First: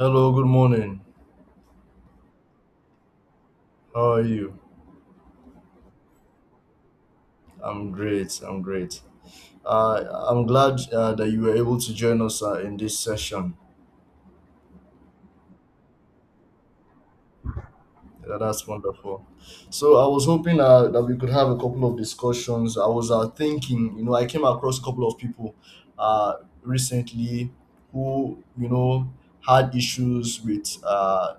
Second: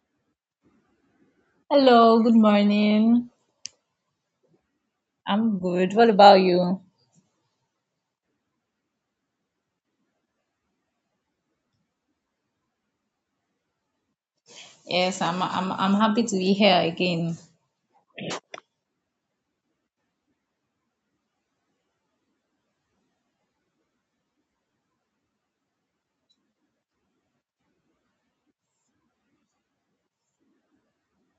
Hello, good morning. Hello, good morning. How are you? I'm good. What about you? I'm great. I'm great. I'm glad that you were able to join us in this session. Yes, I'm happy to be here again. Yeah, that's wonderful. So I was hoping that we could have a couple of discussions. I was thinking, you know, I came across a couple of people uh, recently who, you know, had issues with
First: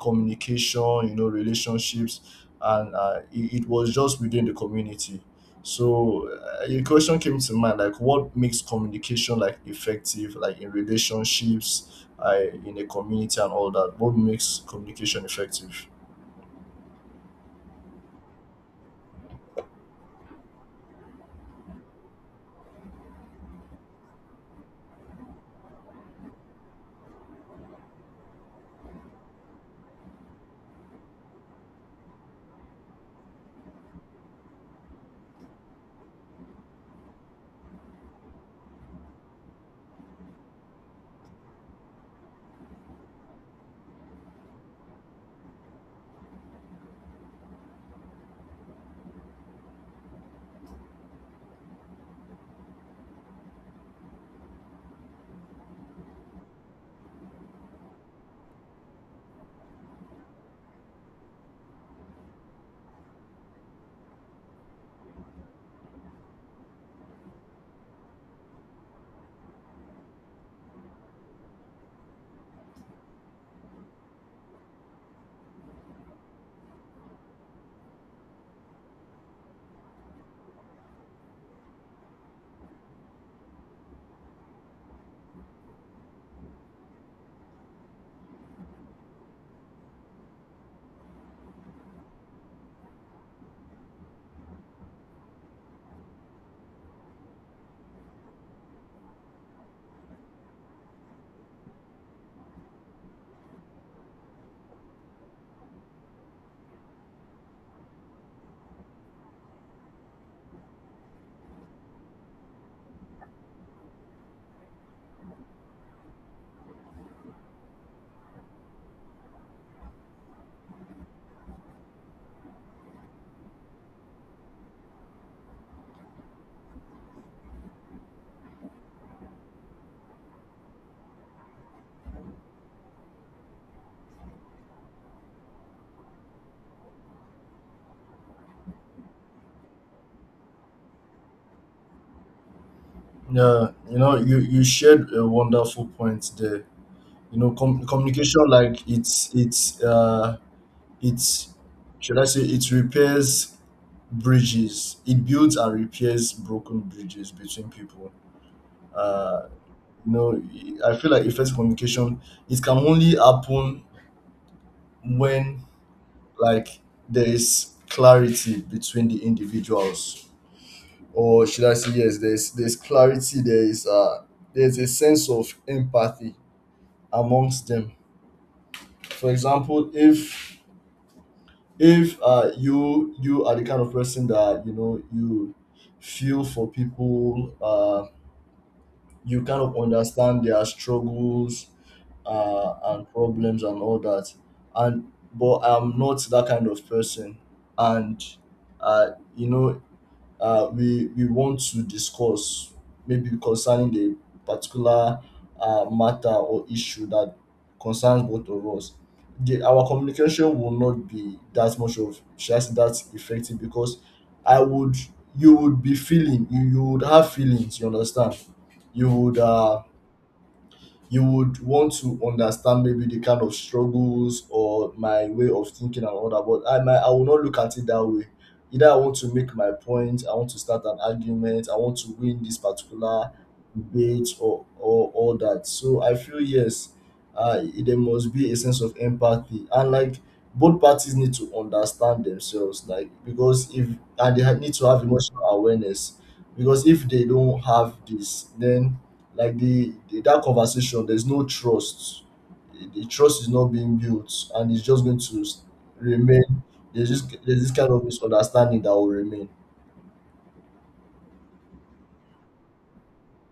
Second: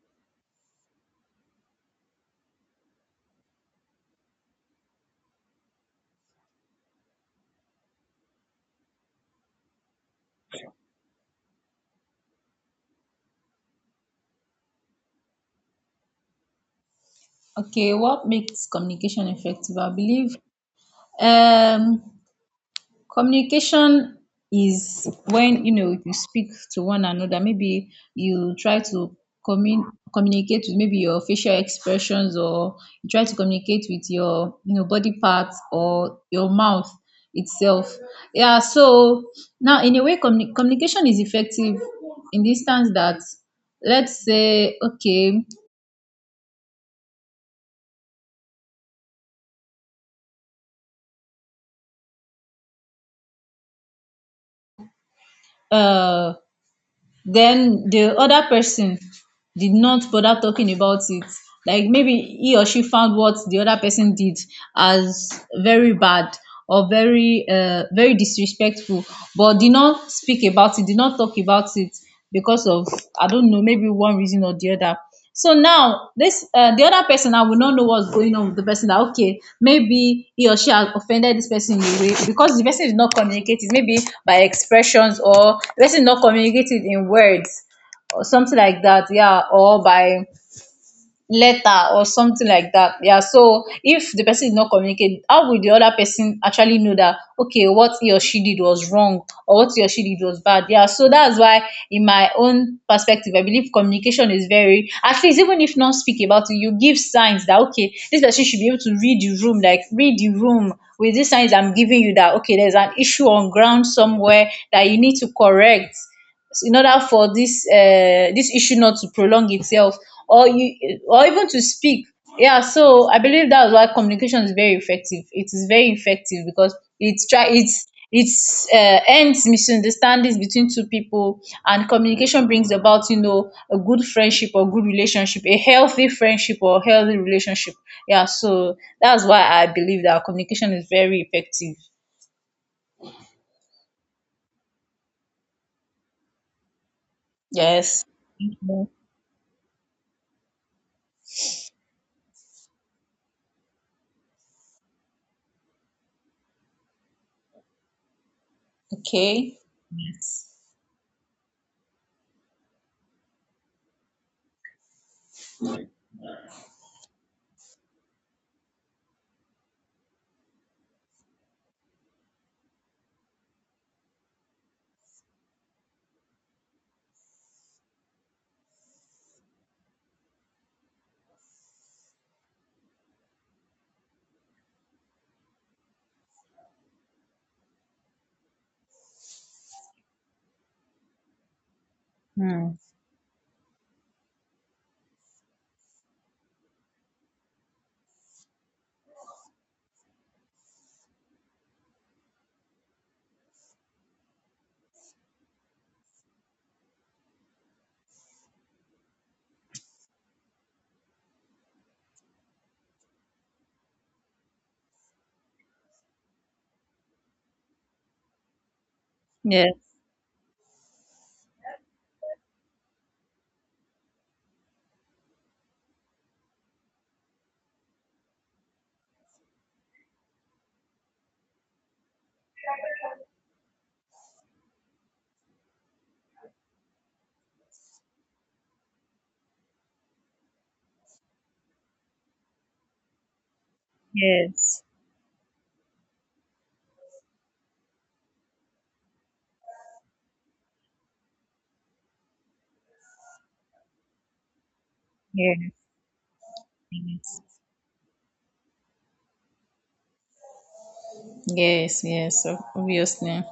communication, you know, relationships, and it was just within the community. So a question came to mind like, what makes communication like effective, like in relationships, in a community, and all that? What makes communication effective? Okay, what makes communication effective? I believe um Communication is when, you know, you speak to one another. Maybe you try to communicate with maybe your facial expressions, or you try to communicate with your body parts or your mouth itself. Yeah, so now in a way communication is effective in the instance that, let's say, okay, uh then the other person did not bother talking about it, like maybe he or she found what the other person did as very bad, or very very disrespectful, but did not speak about it, did not talk about it because of, I don't know, maybe one reason or the other. So now this the other person, I will not know what's going on with the person, that okay, maybe he or she has offended this person in a way because the person is not communicating, maybe by expressions, or the person is not communicating in words or something like that, yeah, or by letter or something like that. Yeah, so if the person is not communicating, how would the other person actually know that, okay, what he or she did was wrong, or what he or she did was bad? Yeah, so that's why, in my own perspective, I believe communication is very, at least, even if not speak about it, you give signs that okay, this person should be able to read the room, like, read the room with these signs I'm giving you, that okay, there's an issue on ground somewhere that you need to correct in order for this issue not to prolong itself, or you, or even to speak. Yeah, so I believe that's why communication is very effective. It is very effective because it's try it's ends misunderstandings between two people, and communication brings about, you know, a good friendship or good relationship, a healthy friendship or healthy relationship. Yeah, so that's why I believe that communication is very effective. Yeah, you know, you shared a wonderful point there. You know, Yes. communication Mm. like it's should I say it repairs bridges, it builds and repairs broken bridges between people. Okay. uh you Yes. know, I feel like effective communication, it can only happen when, like, there is clarity between the individuals, or should I say, yes, there's clarity, there is there's a sense of empathy amongst them. For example, if you, you are the kind of person that, you know, you feel for people, you kind of understand their struggles Hmm. And problems and all that. And but I'm not that kind of person, and uh, you know, we want to discuss, maybe concerning the particular matter or issue that concerns both of us, our communication will not be that much of just that effective, because I would, you would be feeling, you would have feelings. You understand? You would. Yes, You would want to understand maybe the kind of struggles or my way of thinking and all that. But I will not look at it that way. Either I want to make my point, I want to start an argument, I want to win this particular debate or all that. So I feel yes, there must be a sense of empathy and like both parties need to understand themselves, like because if need yes, to have emotional awareness, because if they don't have this, then like the that conversation, there's no trust, the trust is not being built and it's just going to yes, remain. There's this, yes. there's this kind of misunderstanding that will remain. Yes, yes, obviously.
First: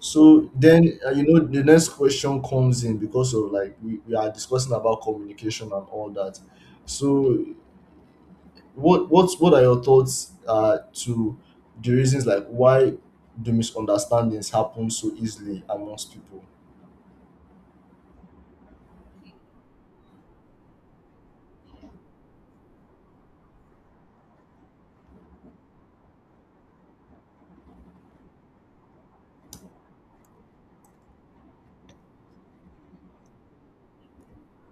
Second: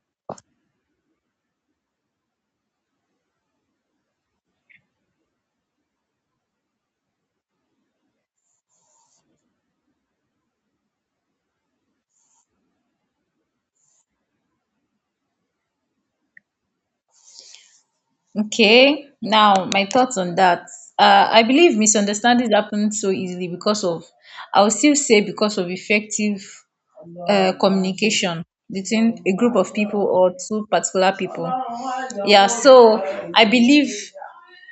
So then you know the next question comes in. Because of like we are discussing about communication and all that, so what are your thoughts to the reasons like why do misunderstandings happen so easily amongst people? Okay, now my thoughts on that. I believe misunderstandings happen so easily because of, I will still say, because of effective communication between a group of people or two particular people. Yeah, so I believe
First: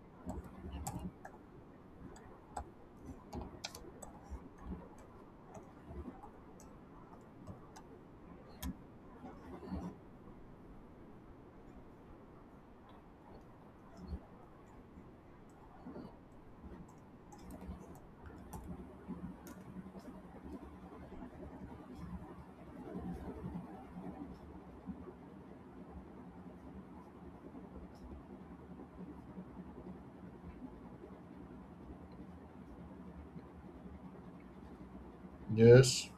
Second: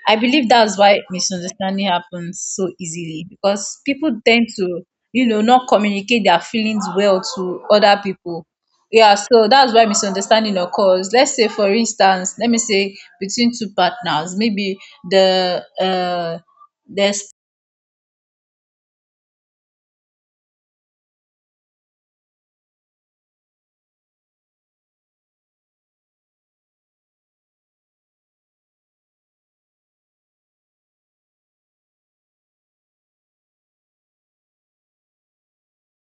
I believe that's why misunderstanding happens so easily, because people tend to, you know, not communicate their feelings well to other people. Yeah, so that's why misunderstanding occurs. Let's say, for instance, let me say between two partners, maybe the uh, the Yes.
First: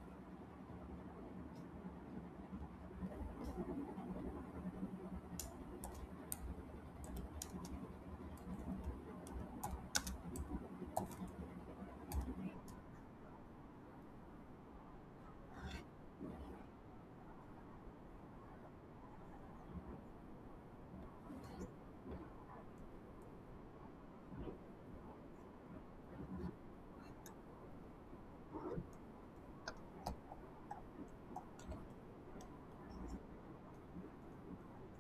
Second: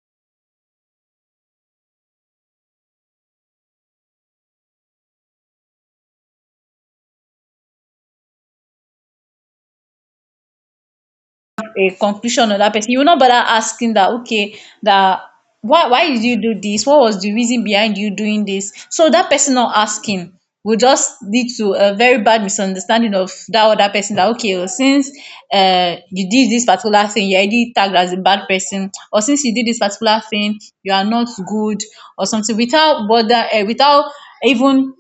a conclusion on that person. You will not bother asking that, okay, that, why did you do this? What was the reason behind you doing this? So that person not asking will just lead to a very bad misunderstanding of that other person, that okay, well, since you did this particular thing, you're already tagged as a bad person, or since you did this particular thing, you are not good, or something, without bother, without even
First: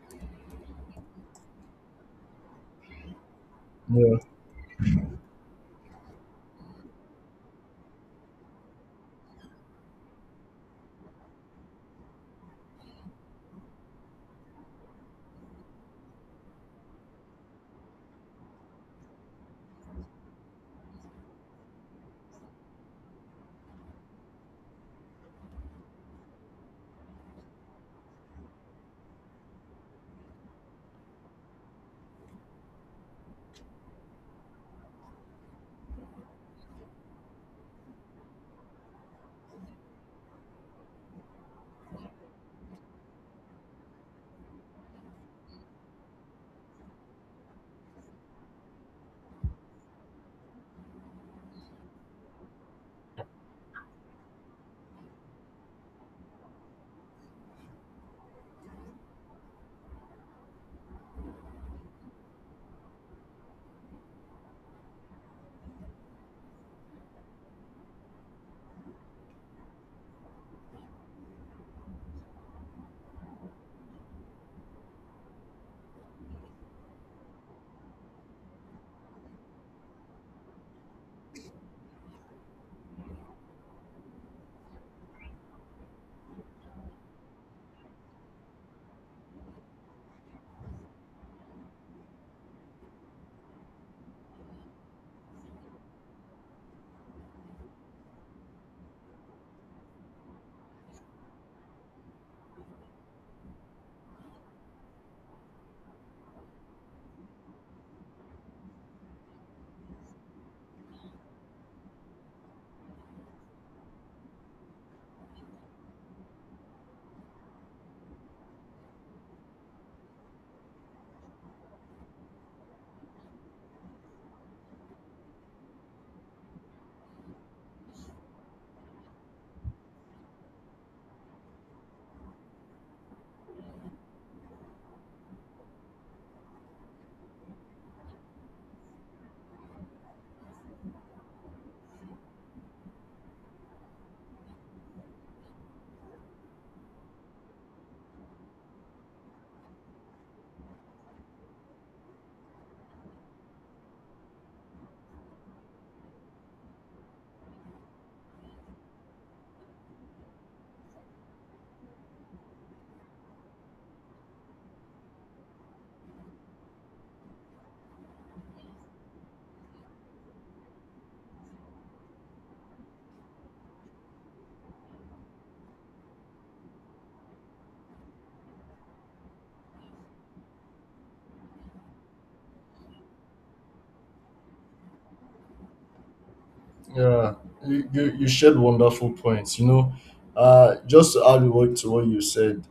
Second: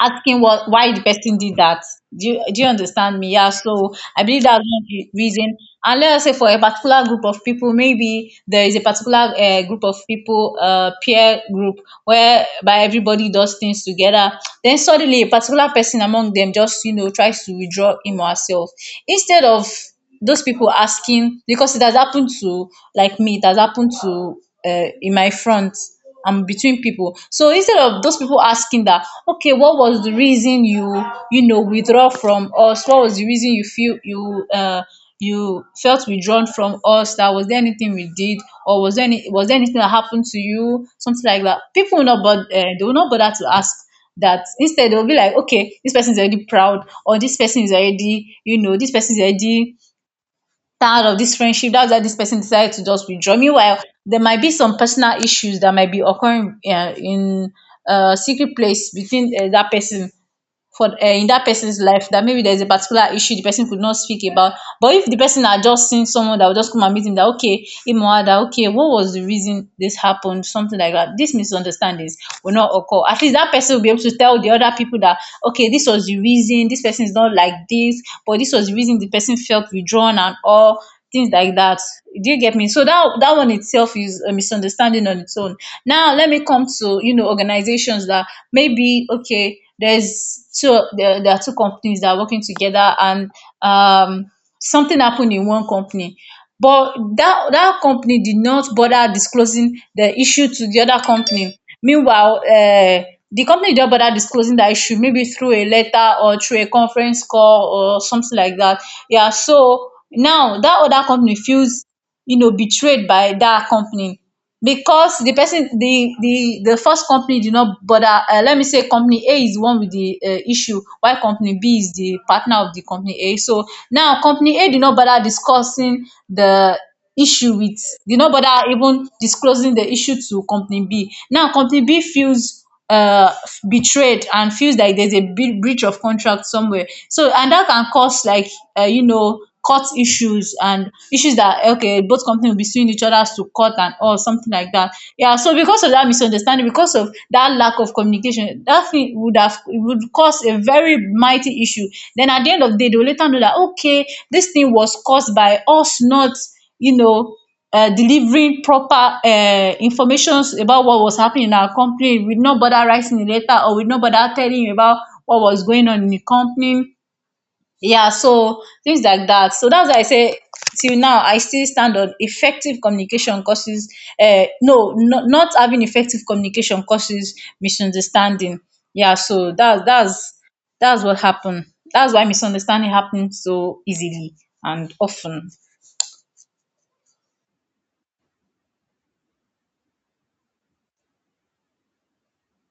asking what, why the person did that. Do you understand me? Yeah. So I believe that's one of the reason. And let us say, for a particular group of people, maybe there is a particular group of people, peer group, where by everybody does things together. Then suddenly a particular person among them just, you know, tries to withdraw him or herself, instead of those people asking, because it has happened to, like, me, it has happened to, in my front and between people. So instead of those people asking that, okay, what was the reason you, you know, withdraw from us, what was the reason you feel you, you felt withdrawn from us, that was there anything we did, or was there any, was there anything that happened to you, something like that. People will not bother, they will not bother to ask that. Instead, they'll be like, okay, this person is already proud, or this person is already, you know, this person is already tired of this friendship, that's why this person decided to just withdraw. Meanwhile, there might be some personal issues that might be occurring, in a secret place between, that person, for in that person's life, that maybe there's a particular issue the person could not speak about. But if the person had just seen someone that would just come and meet him, that okay him or her, that okay, what was the reason this happened, something like that, these misunderstandings will not occur. At least that person will be able to tell the other people that, okay, this was the reason, this person is not like this, but this was the reason the person felt withdrawn, and all things like that. Do you get me? So that, that one itself is a misunderstanding on its own. Now let me come to, you know, organizations, that maybe, okay, there are two companies that are working together, and um something happened in one company, but that company did not bother disclosing the issue to the other company. Meanwhile, the company did not bother disclosing that issue, maybe through a letter or through a conference call or something like that. Yeah, so now that other company feels, you know, betrayed by that company, because the person the first company did not bother, let me say company A is the one with the issue, while company B is the partner of the company A. So now company A did not bother discussing the issue with, did not bother even disclosing the issue to company B. Now company B feels uh betrayed, and feels like there's a big breach of contract somewhere. So, and that can cause, like, you know, court issues and issues that okay, both companies will be suing each other to court and all, something like that. Yeah, so because of that misunderstanding, because of that lack of communication, that thing would have, it would cause a very mighty issue. Then at the end of the day, they'll later know that okay, this thing was caused by us not, you know delivering proper informations about what was happening in our company, with no bother writing a letter, or with no bother telling you about what was going on in the company. Yeah, so things like that. So that's why I say, till now, I still stand on effective communication causes, no, no, not having effective communication causes misunderstanding. Yeah, so that's what happened. That's why misunderstanding happens so easily and often. Yeah, you shared wonderful points. You know, just to add what to what you said,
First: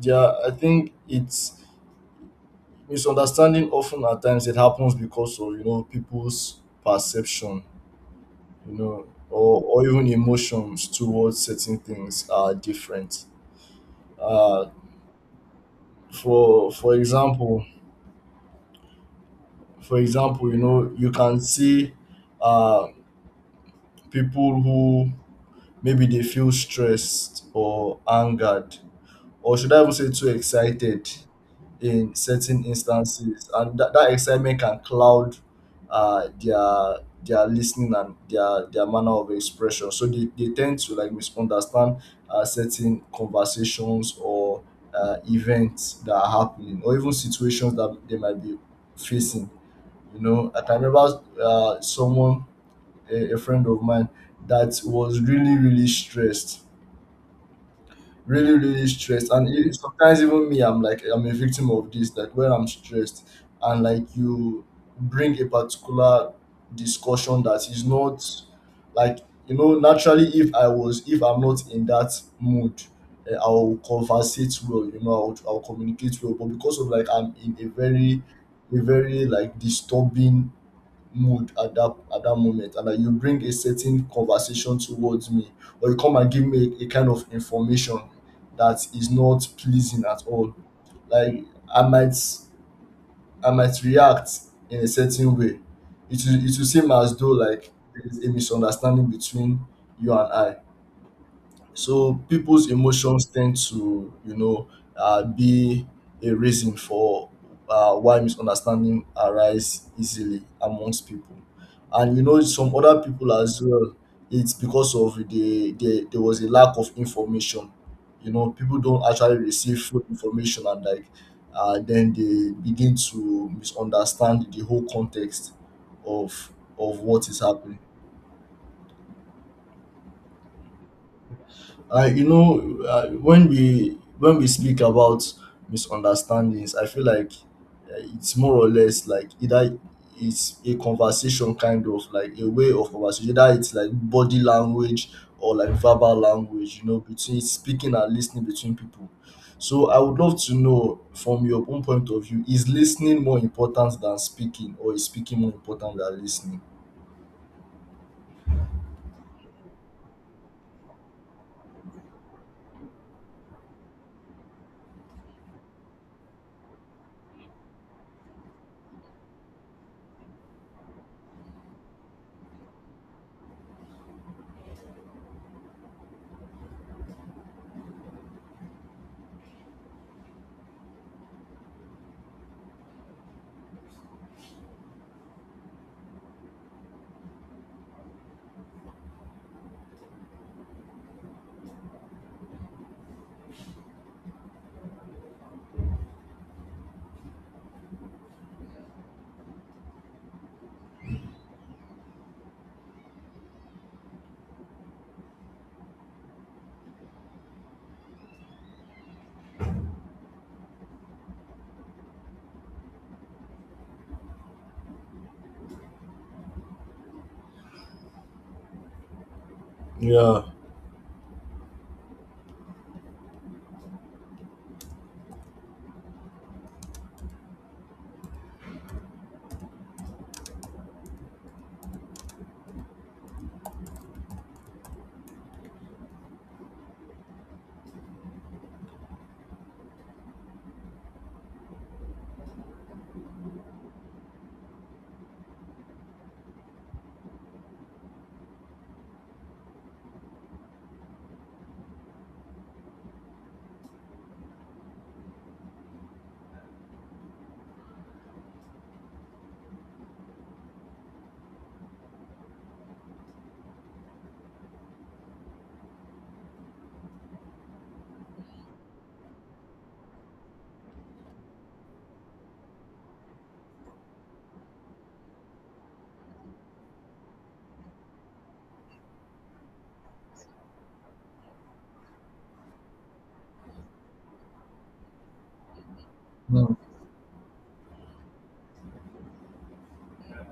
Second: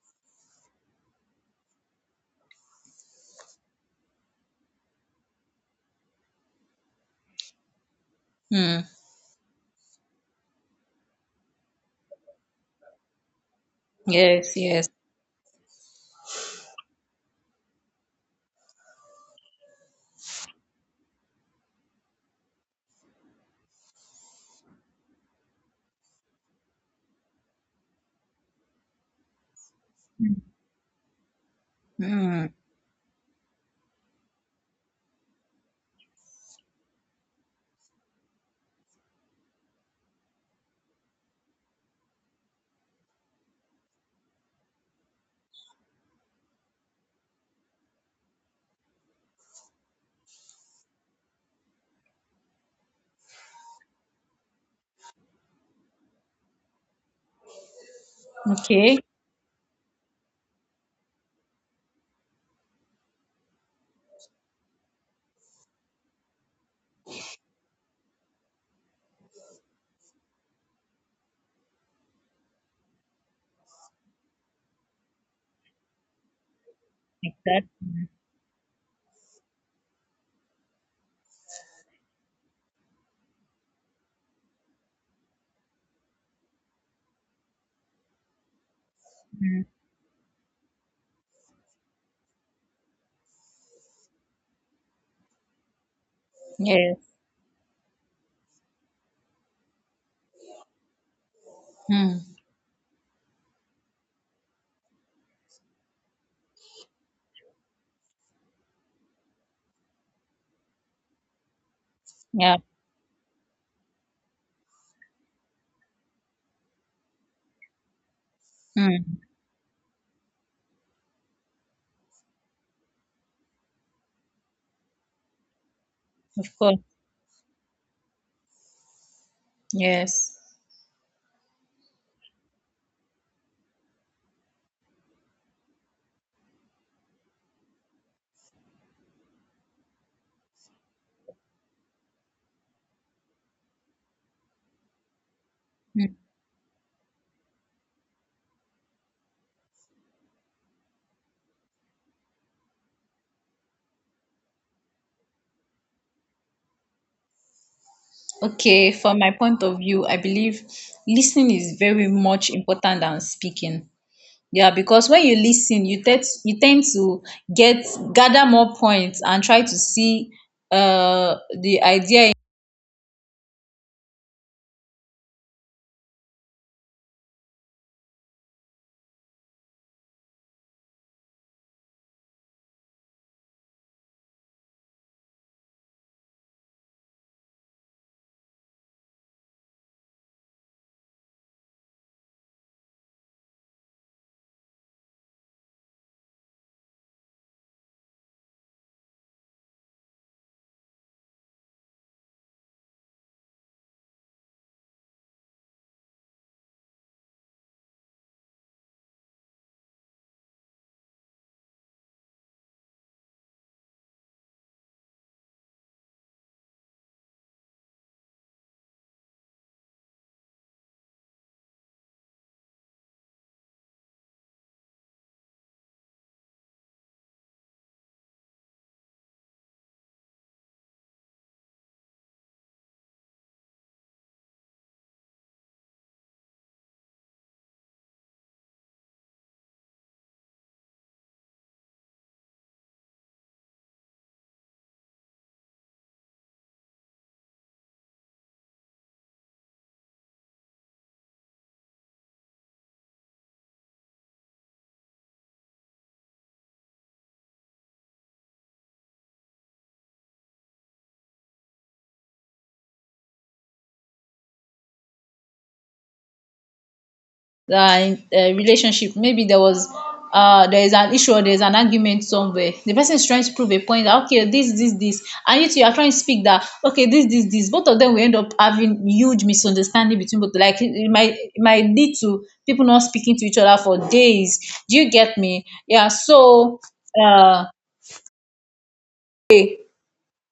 yeah, I think it's misunderstanding often at times, it happens because of, you know, people's perception, you Hmm. know, or even emotions towards certain things are different. Yes, Uh, yes. for example, for example, you know, you can see uh people who maybe they feel stressed or angered, or should I even say too excited in Hmm. certain instances, and that, that excitement can cloud uh, their their listening and their manner of expression. So they tend to like misunderstand certain conversations or events that are happening, or even situations that they might be facing. You know, I can remember someone, a friend of mine, that was really, really stressed, really, really Okay. stressed. And sometimes even me, I'm like, I'm a victim of this. Like, when I'm stressed and like you bring a particular discussion that is not like, you know, naturally if I was, if I'm not in that mood, I'll conversate well, you know, I'll communicate well. But because of like, I'm in a Exactly. very, a very like disturbing mood at that moment, and that you bring a certain conversation towards me, or you come and give me a kind of information that is not Mm. pleasing at all, like I might I might react in a certain way, it will, it will seem Yes. as though like there is a misunderstanding between you and I. So Mm. people's emotions tend to, you know, be a reason for why misunderstanding arise easily amongst people. And you know, Yeah. some other people as well, it's because of there was a lack of information. You know, people don't Mm. actually receive full information, and like then they begin to misunderstand the whole context Of of course. What is happening. Yes. I, you know, when we speak about misunderstandings, I feel like it's more or less like, either it's a conversation, kind of like a way of conversation. Either it's like body language or like Mm. verbal language, you know, between speaking and listening between people. So I would love to know from your own point of view, is listening more important than speaking, or is speaking more important than listening? Okay. From my point of view, I believe listening is very much important than speaking. Yeah, because when you listen, you tend to get gather more points and try to see the idea, Yeah. Relationship. Maybe there is an issue, or there's an argument somewhere, the person is trying to prove a point that okay, this, and you two are trying to speak that okay, this, this, this. Both of them will end up having huge misunderstanding between both, like it might lead to people not speaking to each other for days. Do you get me? Yeah, Mm. so uh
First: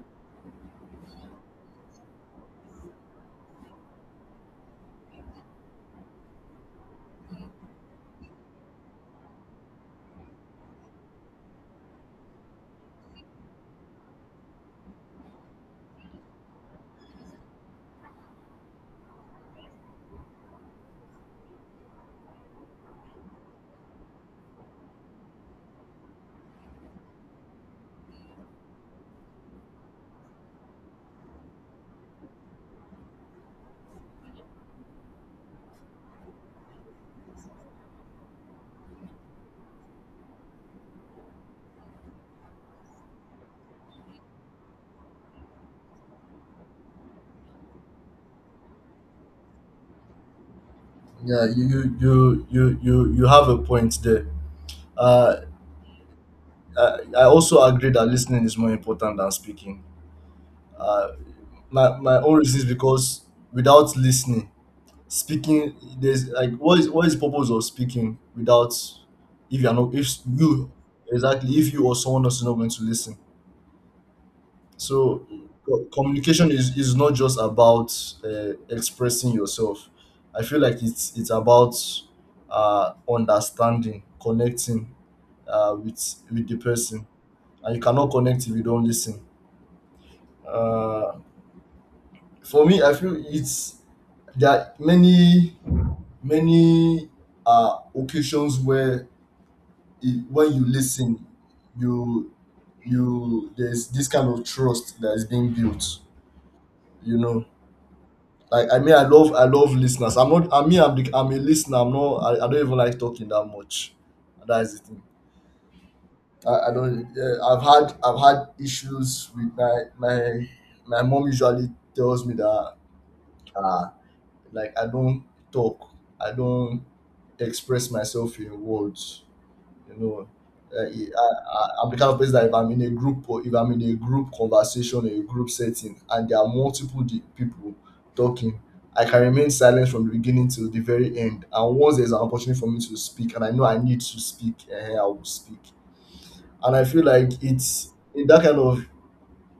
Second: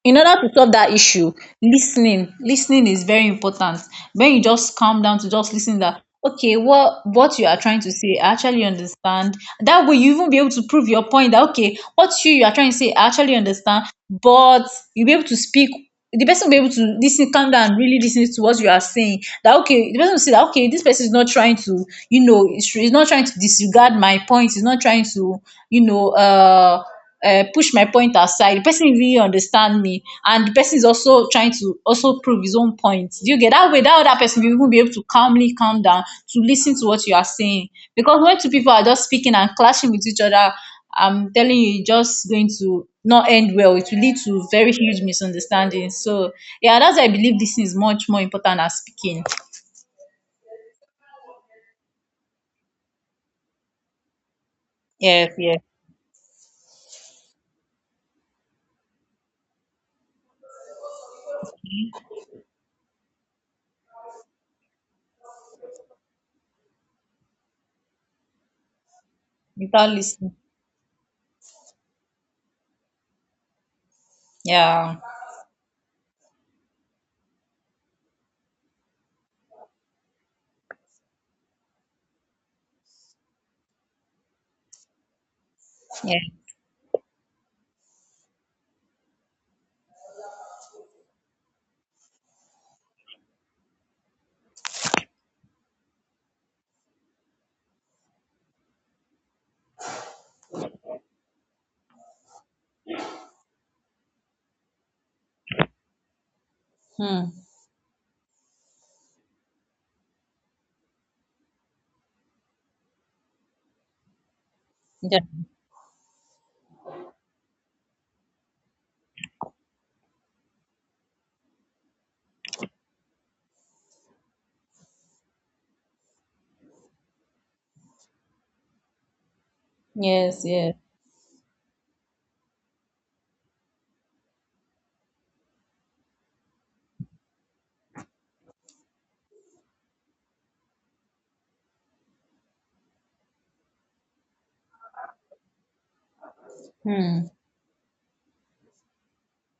in order to solve that issue, listening is very important. When you just calm down to just listen, that okay, what you are trying to say, I actually understand, that way you even be able to prove your point, that okay, what you are trying to say, I actually understand. But you be able to speak, the person will be able to listen, calm down, and really lis to what you are saying, that okay, the person will see that okay, this person is not trying to, is not trying to disregard my point, is not trying to, you know uh push my point aside, the person really understand me, and the person is also trying to also prove his own point. Do you get that way that other person will even be able to calmly calm down to listen to what you are saying? Because when two people are just speaking and clashing with each other, I'm telling you, it's just going to not end well. It will lead to very huge misunderstandings. So yeah, that's why I believe this is much more important than speaking. Yeah, you have a point there. Yeah, Uh, yeah. I also agree that listening is more important than speaking. Uh, my, my own reason is because without listening, speaking, there's like, what is, what is the purpose of speaking without, if you're Without not, if listening. you, exactly, if you or someone else is not going to listen. Yeah. So communication is not just about expressing yourself. I feel like it's about understanding, connecting with Yeah. with the person. And you cannot connect if you don't listen. Uh, for me, I feel it's there are many, many occasions where it, when you listen, you you, there's this kind of trust that is being built. You Hmm. know, like, I mean, I love, I love listeners. I'm not. I mean, I'm the, I'm a listener. I'm not. I don't even like talking that much. That is the thing. Yeah. I don't. I've had, I've had issues with my my mom. Usually tells me that. uh. Like, I don't talk, I don't express myself in words. You know, Yes, yes. I, I'm the kind of person that if I'm in a group, or if I'm in a group conversation or a group setting, and there are multiple people talking, I can remain silent from the beginning till the very end. And once there's an opportunity for me to speak, and I know I need to speak, I will speak. And I feel Hmm. like it's in that kind of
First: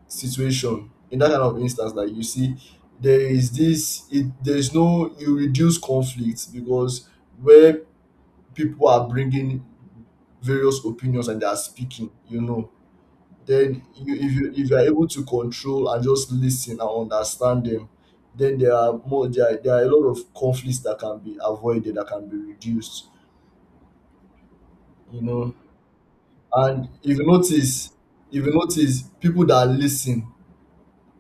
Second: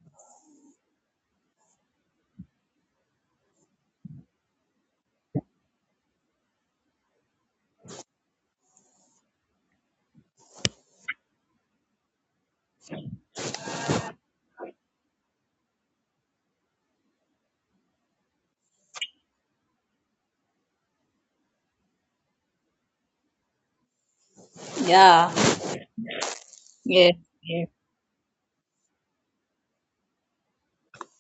situation, in that kind of instance that you see there is this, it, there is no, you reduce conflict. Because where people are bringing various opinions and they are speaking, you know, then you, if you, if you are able to control and just listen and understand them, then there are more, there are a lot of conflicts that can be avoided, that can be reduced. You Yeah. know, and Yes, if you yes, notice, if you notice, people that listen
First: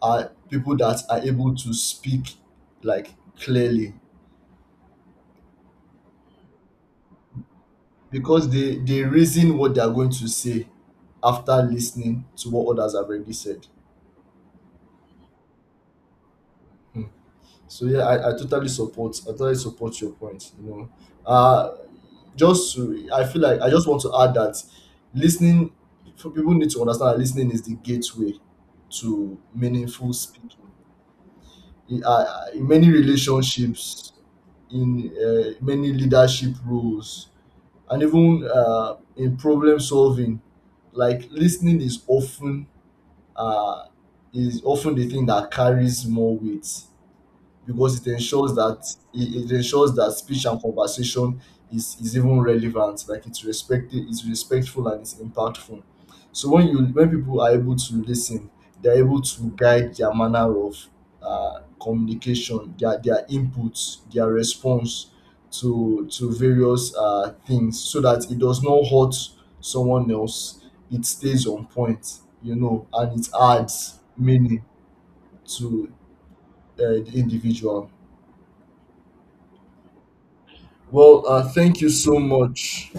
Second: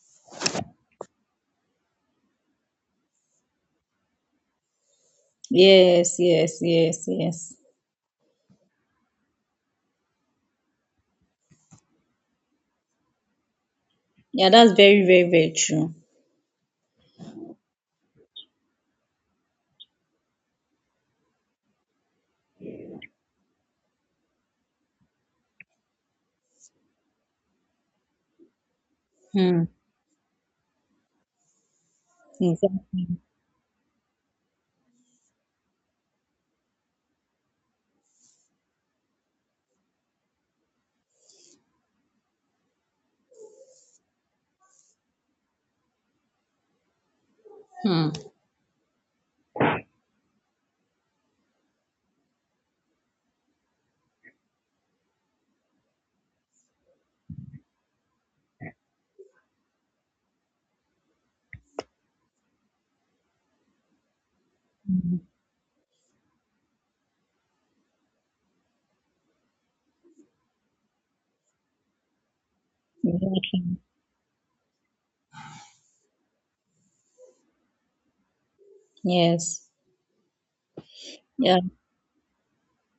are people that are able to speak like clearly, yes, yes, yes, yes. because they reason what they are going to say after listening to what others have already said. Yeah, that's very, very, very true. Hmm. So yeah, I totally support, I totally support your point. You know, uh, just to, I feel like I just want to add that listening, for people need to understand that listening is the gateway to Hmm. meaningful speaking. In many Exactly. relationships, in many leadership roles, and even in problem solving, like listening uh, is often the thing that carries more weight. Because Hmm. it ensures that it ensures that speech and conversation is even relevant, like it's respected, it's respectful, and it's impactful. So when you, when people are able to listen, they're able to guide their manner of communication, their inputs, their response to various things, so that it does not hurt someone else. It stays on point, you know, and it Exactly. adds meaning to uh, the individual. Yes. Well, Yeah. thank you so much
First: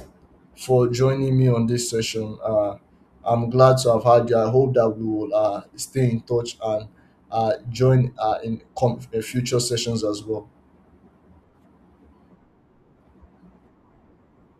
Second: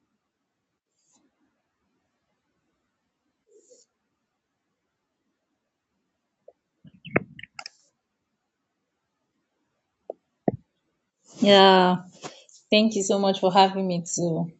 for joining me on this session. I'm glad to have had you. I hope that we will stay in touch, and join in future sessions as well. Yeah. Thank you so much for having me too.